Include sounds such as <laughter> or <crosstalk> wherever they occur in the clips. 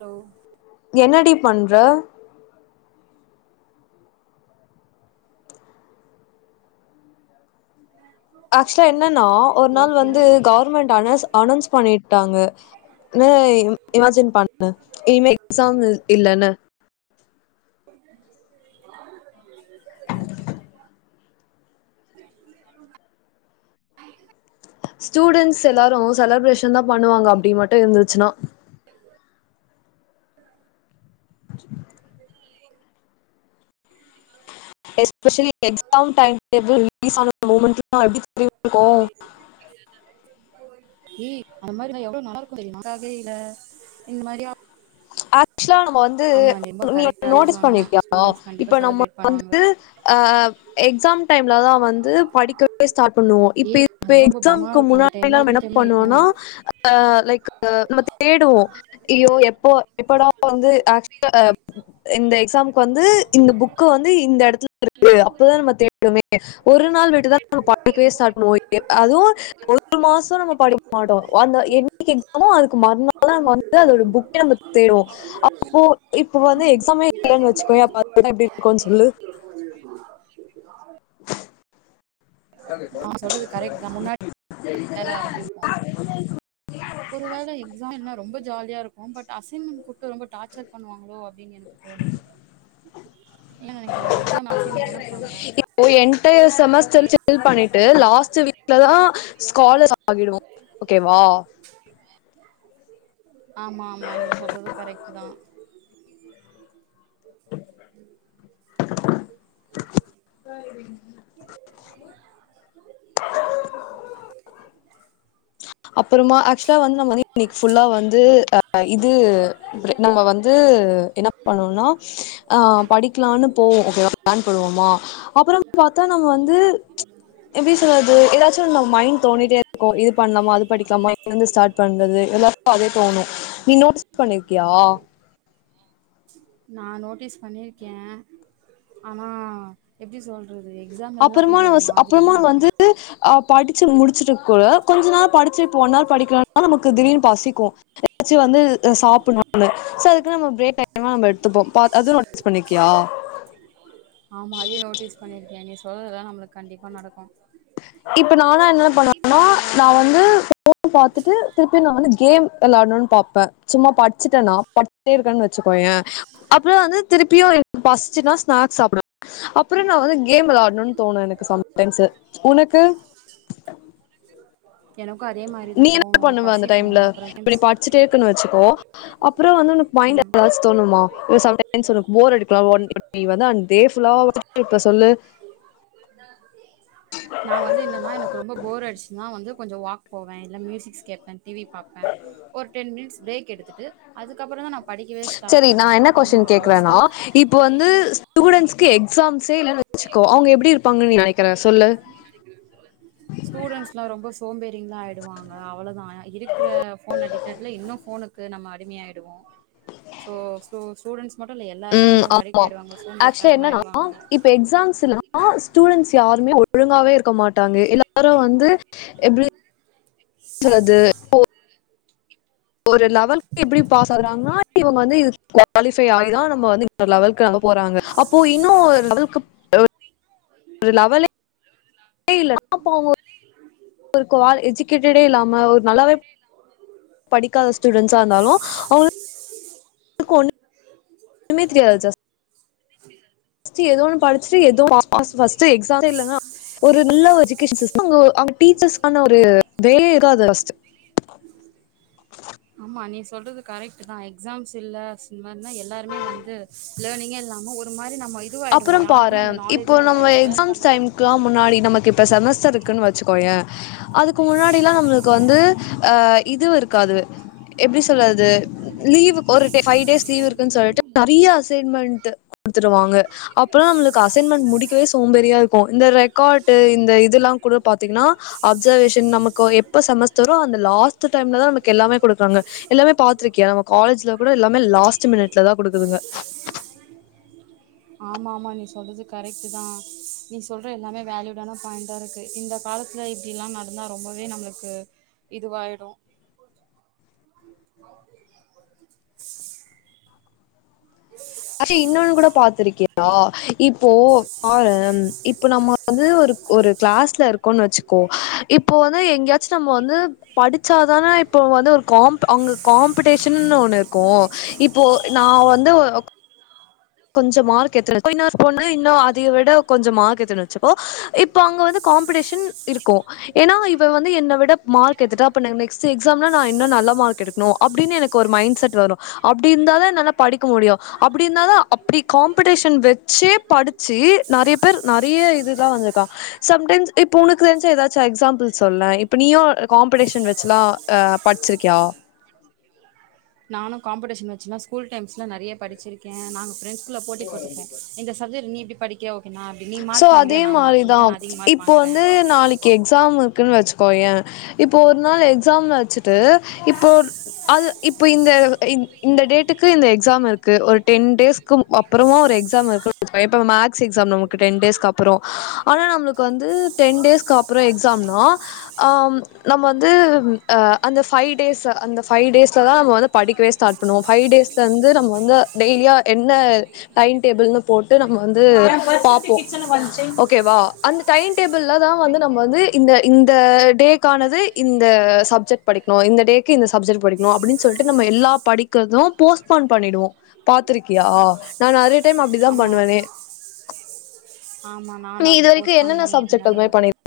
hello என்னடி பண்ற ஹ ஆக்சுவலா என்னன்னா ஒரு நாள் வந்து கவர்மெண்ட் அனஸ் அனோன்ஸ் பண்ணிட்டாங்க னு இம் இமஜின் பண்ணு இனி எக்ஸாம் இல் இல்லன்னு <inaudible> ஸ்டூடெண்ட்ஸ் எல்லாரு செலப்ரேஷன் தா பண்ணுவாங்க அப்டின் மட்டு இருந்துச்சுன்னா ச <unintelligible> especially exam time table release ஆன மூமெண்ட்லா எப்படி தெரியுமா இருக்கும் ங்கேம சாத ஏ அந்த மாதிரி இருந்தா எவ்ளோ நல்லா இருக்கு தெரியுமா நல்லாவே இல்ல இந்த மாதிரியு ஆக்சுவலா நம்ம வந்து ரொம்ப நீ கரெக்டாவே நோட்டீஸ் சொன்ன பண்ணிருக்கியா ஸ்டூடெண்ட்ஸ் கண்டிப்பா இப்ப நம்ம செலிப்ரேட் பண்ணுவாங்க வந்து அ எக்ஸாம் டைம்ல தா வந்து படிக்கவே ஸ்டார்ட் பண்ணுவோ இப்ப ஏய் இது இப்ப அதெல்லா ரொம்ப பயமா எக்ஸாம்க்கு இருக்கு அந்த முன்னாடி எல்லா டைம்ல எப்டி என்ன தெரியுமா இருக்கு பண்ணுவோனா அலைக் நம்ம தேடுவோ ஐயோ எப்போ எப்படா வந்து ஆக்ச <unintelligible> இந்த எக்ஸாம்க்கு வந்து இந்த புக்கு வந்து இந்த இடத்துல <unintelligible> அப்பதா நம்மதே வமே ஒரு நாள் விட்டுதா நம்ம படிக்கவே ஸ்டார்ட் பண்ணோ அதுவும் ஒரு மாசோ படிக்மாட்டோ அந்த என்னைக்கு எக்ஸாமோ அதுக்கு மறுநாள் நம்ம வந்து அதோட புக்க நம்ம தே அப்போ இப்ப வந்து எக்ஸாமே இல்லன்னு வச்சுக்கோயே அப்ப அந்த எடோ எப்டி இருக்கும்னு சொல்லு <unintelligible> நா சொல்றது கரெக்ட் தா முன்னாடி விளையாட ஆரம்பிப்போ <inaudible> ஒரு வேளை எக்ஸாம் இல்னா ரொம்ப ஜாலியா இருக்கும் பட் அசைன்மெண்ட் கூட்டு ரொம்ப டார்ச்சர் பண்ணுவாங்களோ அப்டின்னு எனக்கு தோணுது <inaudible> நீ என்ன நெனைக்கிறா எக்ஸாம் அசைமெண்ட் தான வப்பாங்க ஓ என்டயர் செமஸ்டர் செ ஃபில் பண்ணிட்டு லாஸ்ட் வீக்ல தா ஸாகாலர் ஆகி டுவோ ஓகேவா ஆமா ஆமா நீ சொல்றது கரெக்ட் தா <inaudible> <inaudible> சரிங் <inaudible> அப்றமா ஆக்சுவலா வந்து இன்னைக்கு ஃபுல்லா வந்து இது நம்ம வந்து வந்து என்ன பண்ணணும்னா அ படிக்கலான்னு போவோ ஓகே வா ப்ளான் பண்ணுவோமா அப்றோ பாத்தா நம்ம வந்து எப்டி சொல்றது ஏதாச்சும் நம்ம மைண்ட் தோண்டிட்டே இருக்கும் இது பண்லாமா அது படிக்கலாமா இந்தது ஸ்டார்ட் பண்றது எல்லாரும்க்கும் அதே தோணூ நீ நோட்டீஸ் பண்ணிருக்கியா நா நோட்டீஸ் பண்ணிருக்கே ஆனா எப்டி சொல் றது எக்ஸாம் எல்லாம் கொஞ்சோ ஒரு மாதிரி தா இருக்கு அ படிச்சு முச்சுட்டு கூட கொஞ்ச நா படிச்சு போனா படிக்கிறனா நமக்கு திடீனு பசிக்கும் <unintelligible> வந்து சாப்னூல சோ அதுக்கு நம்ம பிரேக் டைம் தா நம்ப எடுத்துப்போ அதுவும் நோட்டீஸ் பண்ணிக்கியா ஆமா அதையு நோட்டீஸ் பண்ணிருக்கேன் நீ சொல்றதுெல்லாம் நம்மளுக்கு கண்டிப்பா நடக்கும் இப்ப நானா என்ன பண்ணுவேனா நா வந்து ஃபோன் பாத்துட்டு திருப்பி நா வந்து கேம் வெளாடணும்னு பாப்பே இப்ப சும்மா படிச்சுட்டேன்னா பட்டே இருக்கேன்னு வச்சுக்கோயே அப்றோம் வந்து திருப்பியு ஃபஸ்ட் பசிச்சுன்னா ஸ்னாக்ஸ் சாப்டுவேன் அப்புறோம் நா வந்து கேம் வெளையாடணும்னு தோணு எனக்கு சம்டைம்ஸ் உனக்கு எனக்கு அதே மாரி நீ தான் என்ன தோணும் பண்ணுவ அந்த பசிக்கும் டைம்ல அப்புறம் இப்ப நீ டைம்ஸ் படிச்சுட்டே இருக்கன்னு வச்சுக்கோ அப்றோ வந்து அந்த பாயிண்ட் ம் ஏதாச்சும் தோணுமா ஒரு சம்டைம்ஸ் ஒனக்கு போர்அடித்தாவோ நீ வந்து அந் டே ஃபுல்லா வச் இப்ப சொல்லு நா வந்து என்னன்னா எனக்கு ரொம்ப போர் ஆடுச்சுச்சுனா வந்து கொஞ்சோம் வாக் போவே இல்ல மியூசிக்ஸ் கேப்பேன் டிவி பாப்பேன் ஒரு டென் மினிட்ஸ் பிரேக் எடுத்துட்டு அதுகப்றோமா நா செரி நான் என்ன கொஸ்டின் கேக்குறேனா இப்ப வந்து ஸ்டூடெண்ட்ஸ்கு எக்ஸாம்ஸே இல்லன்னு வச்சுக்கோ அவுங்க எப்டி இருப்பாங்கன் நீ நெனைக்கிற சொல்லு நீ நடிக்கிறே சொல் ஸ்டூடெண்ட்ஸ்லா ரொம்பச் சோம்பேரிங்லா ஆய்டுவாங்க அவ்ளோதா இருக்ற ஃபோன் அடிக்டட்ல இன்னு ஃபோனுக்கு நம்ம அடிமையாய்டுவோ சோ ஸ்டூ ஸ்டூடெண்ட்ஸ் மட்டு இல்ல எல்லாருமே ம் வந்து ரொம்ப அடிக்ட் ஆயிடுவாங்க சோம்பேறித்தனமா ஆய்டுவாங்க எக்ஸாம்ஸுலா ஸ்டூடெண்ட்ஸ் யாருமே ஒழுங்காவே இருக்க மாட்டாங்க எ எல்லாரு வந்து எப்டி சொல்லது சோ அது ஒரு லெவல்க்கு எப்டி பாஸ் ஆகுறாங்னா இவுங்க வந்து இது குவாலிஃபை ஆகிதா நம்ம வந்து ஒரு லெவல்க்கு அவுங்க போறாங்க அப்போ இன்னு ஒரு லெவல்க்கு <unintelligible> ஒரு லெவலே <inaudible> அப்ப அவுங்க ஒரு ஒரு குவால எஜுகேட்டடே இல்லாம ஒரு நல்லாவேப் படிக்காத ஸ்டூடெண்ட்ஸா இருந்தாலு அவு <unintelligible> துக்கு ஒன்னு னுமேத் தெரியா அது ஜஸ் ஸ்ட்டு எதோ ஒன்னு படிச்சுட்டு எதுவு பாஸ் பாஸ் ஃபர்ஸ்ட்டு எக்ஸாம்சே இல்லனா ஒரு நல்ல ஒ எஜுகேஷன் சிஸ் <unintelligible> ஆமா நீ சொல்றது கரெக்ட்டுதா எக்ஸாம்ஸு இல்லச் இந் மாரினா எல்லாருமே வந்து லேர்னிங்கே இல்லாம ஒரு மாரி நம்ம இத் அப்புறம் பாரேம் இப்போ நம்ம லேர்ன் எக்ஸாம்ஸ் பண்ணவே டைம்கா முடியாது முன்னாடி நமக்கு இப்ப செமஸ்டர் ருக்குன் வெ ச்சிக்கோயே அதுக்கு முன்னாடிலா நம்ளுக்கு வந்து அ இதுவு இருக்காதுவெ எப்டி சொல்லது லீவுக் ஒரு டே ஒரு ஃபைவ் டேஸ் லீவு இருக்குன் சொல்ட்டு நெறைய அசைன்மெண்ட்டு குடுத்துருவாங்க அப்றோ நம்ளுக் க்க அசைன்மெண்ட் முடிக்கவே சோம்பேறியா இருக்கு இந்த ரெக்காட்டு இந்த இதெல்லாங் கூட பாத்தீங்கினா அப்சர்வேஷன் நமக்கோ எப்ப செமஸ்டரோ அந்த லாஸ்ட்டு டைம்லதா நமக் கு எல்லாமே குடுக்றாங்க எல்லாமே பாத்ருக்கியா நம்ம காலேஜ்ல கூட எல்லாமே லாஸ்ட்டு மினிட்லதா குடுக்குதுங்க ஆமா ஆமா நீ சொல்றது கரெக்ட்டுதா நீ சொல்ற எல்லாமே வேல்யூடான பாயிண்டா இருக்கு இந்த காலத் ல இப்டிலா நடந்தா ரொம்பவே நம்ளக்கு இதுவாயிடு ஆ அர்ஷி இன்னொனு கூடப் பாத்திருக்கியா இப்போ பாரேம் இப்ப நம்ம வந்து ஒருக் ஒரு கிளாஸ்ல இருக்கன் வெச்சுக்கோ இப்போ வந்து எங்யாச்சு நம்ம வந்து படிச்சாதானே இப்போ வந்து ஒருக் காம்ப்பு அங்க காம்ப்படேஷன்னு ஒன்னு இருக்கு இப்போ நா வந்து ஒக் கொஞ்சம் மார்க் எத்துனுருக்கு இன்னொருப் பொண்ணு இன்னு அதைய விட கொஞ்சம் மார்க் எத்துன வெச்சுப்போ இப்போ அங்க வந்து காம்ப்படிஷன் இருக்கு எனா இவெ வந்து என்ன விட மார்க் எத்துட்டா அப்ப நெ நெக்ஸ்ட்டு எக்ஸாம்னா நா இன்னு நல்ல மார்க்கு எடுக் னு அப்டின்னு எனக்கு ஒரு மைண்ட் செட் வரு அப்டி இந்தாதா என்னாலப் படிக்க முடியு அப்டி இந்தாதா அப் இப்டி காம்ப்படிஷன் வெச்சே படிச்சி நெறையப் பேர் நெறைய இதுதா வந்திருக்கா சம்டைம்ஸ் இப்ப உனுக்கு தெஞ்ச எதாச்சு எக்ஸாம்பிள் சொல்லே இப்ப நீயூ காம்ப்படிஷன் வெச்சிலா அ படிச்சிருக்யா நானு காம்ப்பட்டேஷன் வெச்சுானா ஸ்கூல் டைம்ஸ்ல நெறையப் படிச்சிருக்கே நாங்க ஃப்ரண்ட்ஸ் குல்ல போட்டி போட்டுப்போ இந்த சப்ஜெர் நீ இப்டி படிக் கியா ஓகே நா அப்டி நீ சோ மார்க் வாங்குறியா அதே நா மார்க் உன்னோட நா அதிக மார்க் வாங்கறே கே எக்ஸாம் இருக்குன் வெச்சுக்கோயே இப்ப ஒரு நாள் எக்ஸாம் வெச்சுட் டு இப்போ ஒர் அது இப்போ இந்த டேட்டுக்கு இந்த எக்ஸாம் இருக்கு ஒரு டென் டேஸ்க்கு அப்புறோ ஒரு எக்ஸாம் இருக்கு ச்கோயே இப்ப மாக்ஸ் எக்ஸாம் நமக் டென் டேஸ்கு அப்புறோ ஆனா நம்மளுக்கு வந்து டென் டேஸ்கு அப்புறோ எக்ஸாம்னா ஆ நம்ம வந்து அ அந்த பைவ் டேஸ் அந்த பைவ் டேஸ்ல தா நம்ம வந்து படிக்கவே ஸ்டாட் அப்புனோ ஃபைவ் டேஸ்ல வந்து நம்ம வந்து டெய்லியா என்ன டைம் டேபிள்னு போட்டு நம்ம வந்து பா ஓ ஓகேவா அந்த டைன் டேபிள்ல தா வந்து நம்ம வந்து இந்த இந்தியா டேக்கானது இந்த சப்ஜெக்ட் படிக்ணு இந்த டேக்கு இந்த சப்ஜெக்ட் படிக்ணு அப்புடின் சொல்லிட்டு நம்ம எல்லா படிப் கதோ போஸ்ட்பான் பண்ணிடுவோ பாத்துருக்கியா நா நிறைய டைம் அப்டி தா ஆமா, பண்ணுவனே ஆமா நீ நானு இது அப்டி வரைக்கு போஸ்ட்பான் என்னென்ன பண்ணியிருக்கே சப்ஜெக்ட் அது மாரி நிறையவே பண்ணி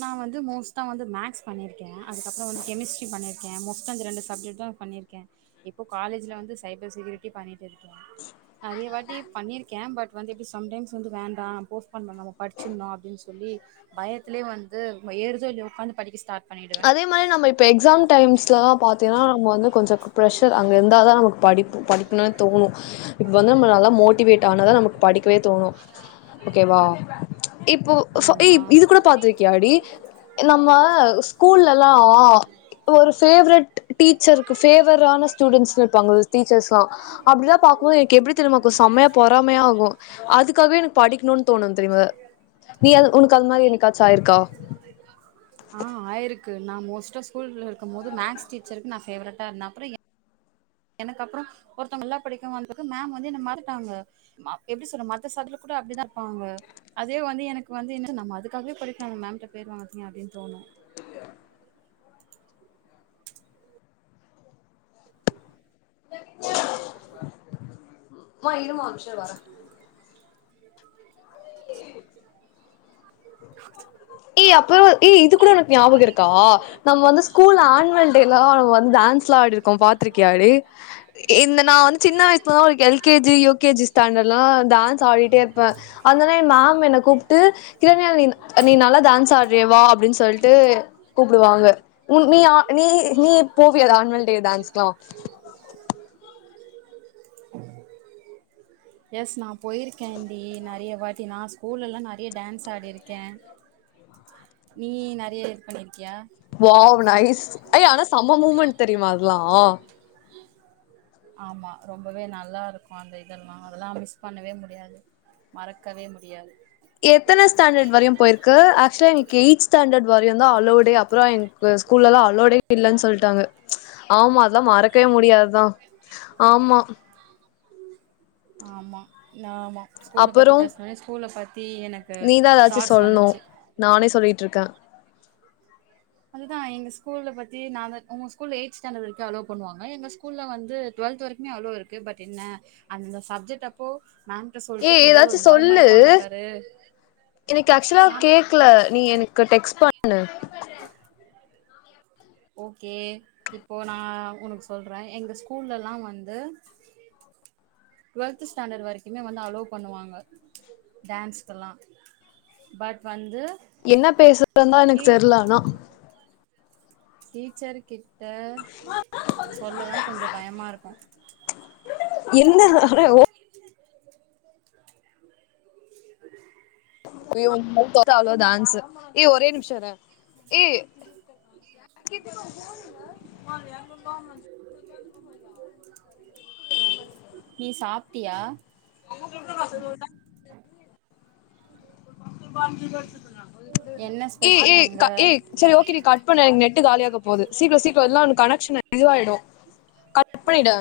நா வந்து மோஸ்ட வந்து மேக்ஸ் பண்ணிருக்கே அதுக்கப்புறோ வந்து கெமிஸ்ட்ரி பண்ணிருக்க மோஸ்டா இந்த ரெண்டு சப்ஜெக்ட் தா பண்ணிருக்கே இப்போ காலேஜ்ல வந்து சைகிள் செக்யூரிட்டி பண்ணிட் இருக்கே நெறைய வாட்டி பண்ணிருக்கே பட் வந்து இப்ப சம்டைம்ஸ் வந்து வேண்டா போஸ்ட்பான் பண்ணவு நம்ம படுச்சுருந்தோ அப்டின்னு சொல்லி பயத்திலயோ வந்து வயறுஞோ இல்யோ உக்காந்து படிக்க ஸ்டாட் அதே மாரி நம்ம இப் ப்ப எக்ஸாம் டைம்ஸ்லலா பாத்தீங்கனா நம்ம வந்து கொஞ்ச ப்ரெஷர் அங்க இருந்தா தா நமக்கு படிப் படிக்கணுனு தோணு வந்து நம்ம நல்லா மோட்டிவேட் ஆனதா நமக்கு படிக்கவே தோணு ஓகேவா இப்போ ஆமா இது கூட பாத்திருக்கியாடி நம்ம ஸ் கூல்லல்லா ஒரு ஃபேவரட் டீச்சர் ஃபேவரான ஸ்டூடெண்ட்ஸ்ன்னு இருப்பாங்க டீச்சர்ஸ்லா அப்டிதா பாக்கும்போது என்க்கு எப்டி திரும்மாருக்கு செம்மயா பொறாமையா ஆகு அதுக்காகவே எனக்கு படிக்கணுனு தோணு தெரிவு நீ அது உனக்கு அது மாரி என்னைக்காச்சு ஆயிருக்கா ஆ ஆயிருக்கு நா மோஸ்டா ஸ்கூல்ருக்கு போது மேக்ஸ் டீச்சருக்கு நா பேவரட்டா இருந்த அப்றோ எ எனக்கப்றோ ஒருத்தவ்ங்க நல்லா படிக்கவ வந்துகு மேம் வந்து என்ன மாற்டாங்க எப்டி சொல்ல மத்த சட்லு கூட அப்டிதா இருப்பாங்க அதே வந்து எனக்கு வந்து என்ன நம்ம அதுக்காகவே படிக்க நம்ம மேம்ட்ட பேர் வாங்கனு அப்டினு தோணு அம்மா இருமா ஒரு நிம்ஷோ வரே ஏய் அப்பறோ ஏய் இது கூட உனக்கு ஞாபகோ இருக்கா நம்ம வந்து ஸ் கூல் ஆன்வல் டேலா நம்ம வந்து டான்ஸ்லா ஆடிருக்கோ பாத்ருக்கயாடி இந்த நா வந்து சின்ன வயசுலலா ஒரு எல்கேஜி யுகேஜி ஸ்டாண்டர்ல்லா டான்ஸ் ஆடிட்டே இருப்பே அந்த உனே எ மேம் என்ன கூப்ட்டு கிரண்யா நீ நீ நல்லாடான்ஸ் ஆடுறியே வா அப்டின் ஸ் சொல்ட்டு கூப்டுவாங்க உ நீ நீ நீ போவியா அது ஆன்வல் டே டான்ஸ்க்ல்லா எஸ் நா போயிருக்கேன்டி நெறைய வாட்டி நா ஸ்கூல்லல்லா நெறைய டான்ஸ் ஆடிருக்கே நீ நெறைய இது பண்ணிருக்கியா வாவ் நைஸ் ஐய ஆனா செம மூமெண்ட் தெரியுமா அதெல்லா ஆமா ரொம்பவே நல்லா இருக்கு அந்த இதெல்லா அதெல்லா மிஸ் பண்ணவே முடியாது மறக்கவே முடியாது எத்தன ஸ்டாண்டர்ட் வரையு போயிருக்கு ஆக்சுவலா இன்னிக் எய்த் ஸ்டாண்டர்ட் வரையுதா அளோவ்டே அப்றோ என்க்கு ஸ்கூல்லல்லா அளோடே இல்லன்னு சொல்ட்டாங்க ஆமா அதா மறக்கவே முடியாதுதா ஆமா ஆமா ஆமா ஸ்கூல பத்தி அப்பறோ பேஸ்னொனே ஸ்கூல பத்தி எனக் நீதா எதாச்சு சொல்னு நானே சொல்லியிட்ருக்க அதுதா எங்க ஸ்கூல்ல பத்தி நாதா உங்க ஸ்கூல் எய்த் ஸ்டாண்டட் வரைக்கு அலோ பண்ணுவாங்க எங்க ஸ் கூல்ல வந்து டுவெல்த் வரைக்குமே அலோ இருக்கு பட் என்ன அந்தந்த சப்ஜெக்ட் அப்போ மேம்ட்ட ஏ சொல்ட்டு போம் போது ஏதாச்சு ஒரு மொற சொல்லு மொறப்பாங்க பாரு எனக்கு ஆக்ஷுலா நா கேக்ல நீ எனக்கு டெக்ஸ்ட் பண்ணு ஓகே இப்போ நா ஒனக்கு சொல்ற எங்க ஸ்கூல்லல்லா வந்து டுவெல்த்து ஸ்டாண்டட் வரைக்குமே வந்து அலோ பண்ணுவாங்க டான்ஸ்க்கல்லா பட் வந்து என்னா பேசுறந்தா எனக்கு தெர்ல ஆனா டீச்சருகிட்ட சொல்லலா கொஞ்சொ பயமா இருக்கு என்ன வர ஓ <inaudible> <inaudible> டான்ஸு ஏ ஒரே நிம்ஷோ இர ஏ நீ சாப்ட்டியா என்ன ஏ ஸ்பெஷல் ஏ க அங்க ஏ செரி ஓகே நீ கட் பண்ணு எனக் நெட்டு காலியாக போது சீக்ரொ சீக்ரொ எல்லா கனக்ஷன் இதுவாயிடு கட் பண்ணிடு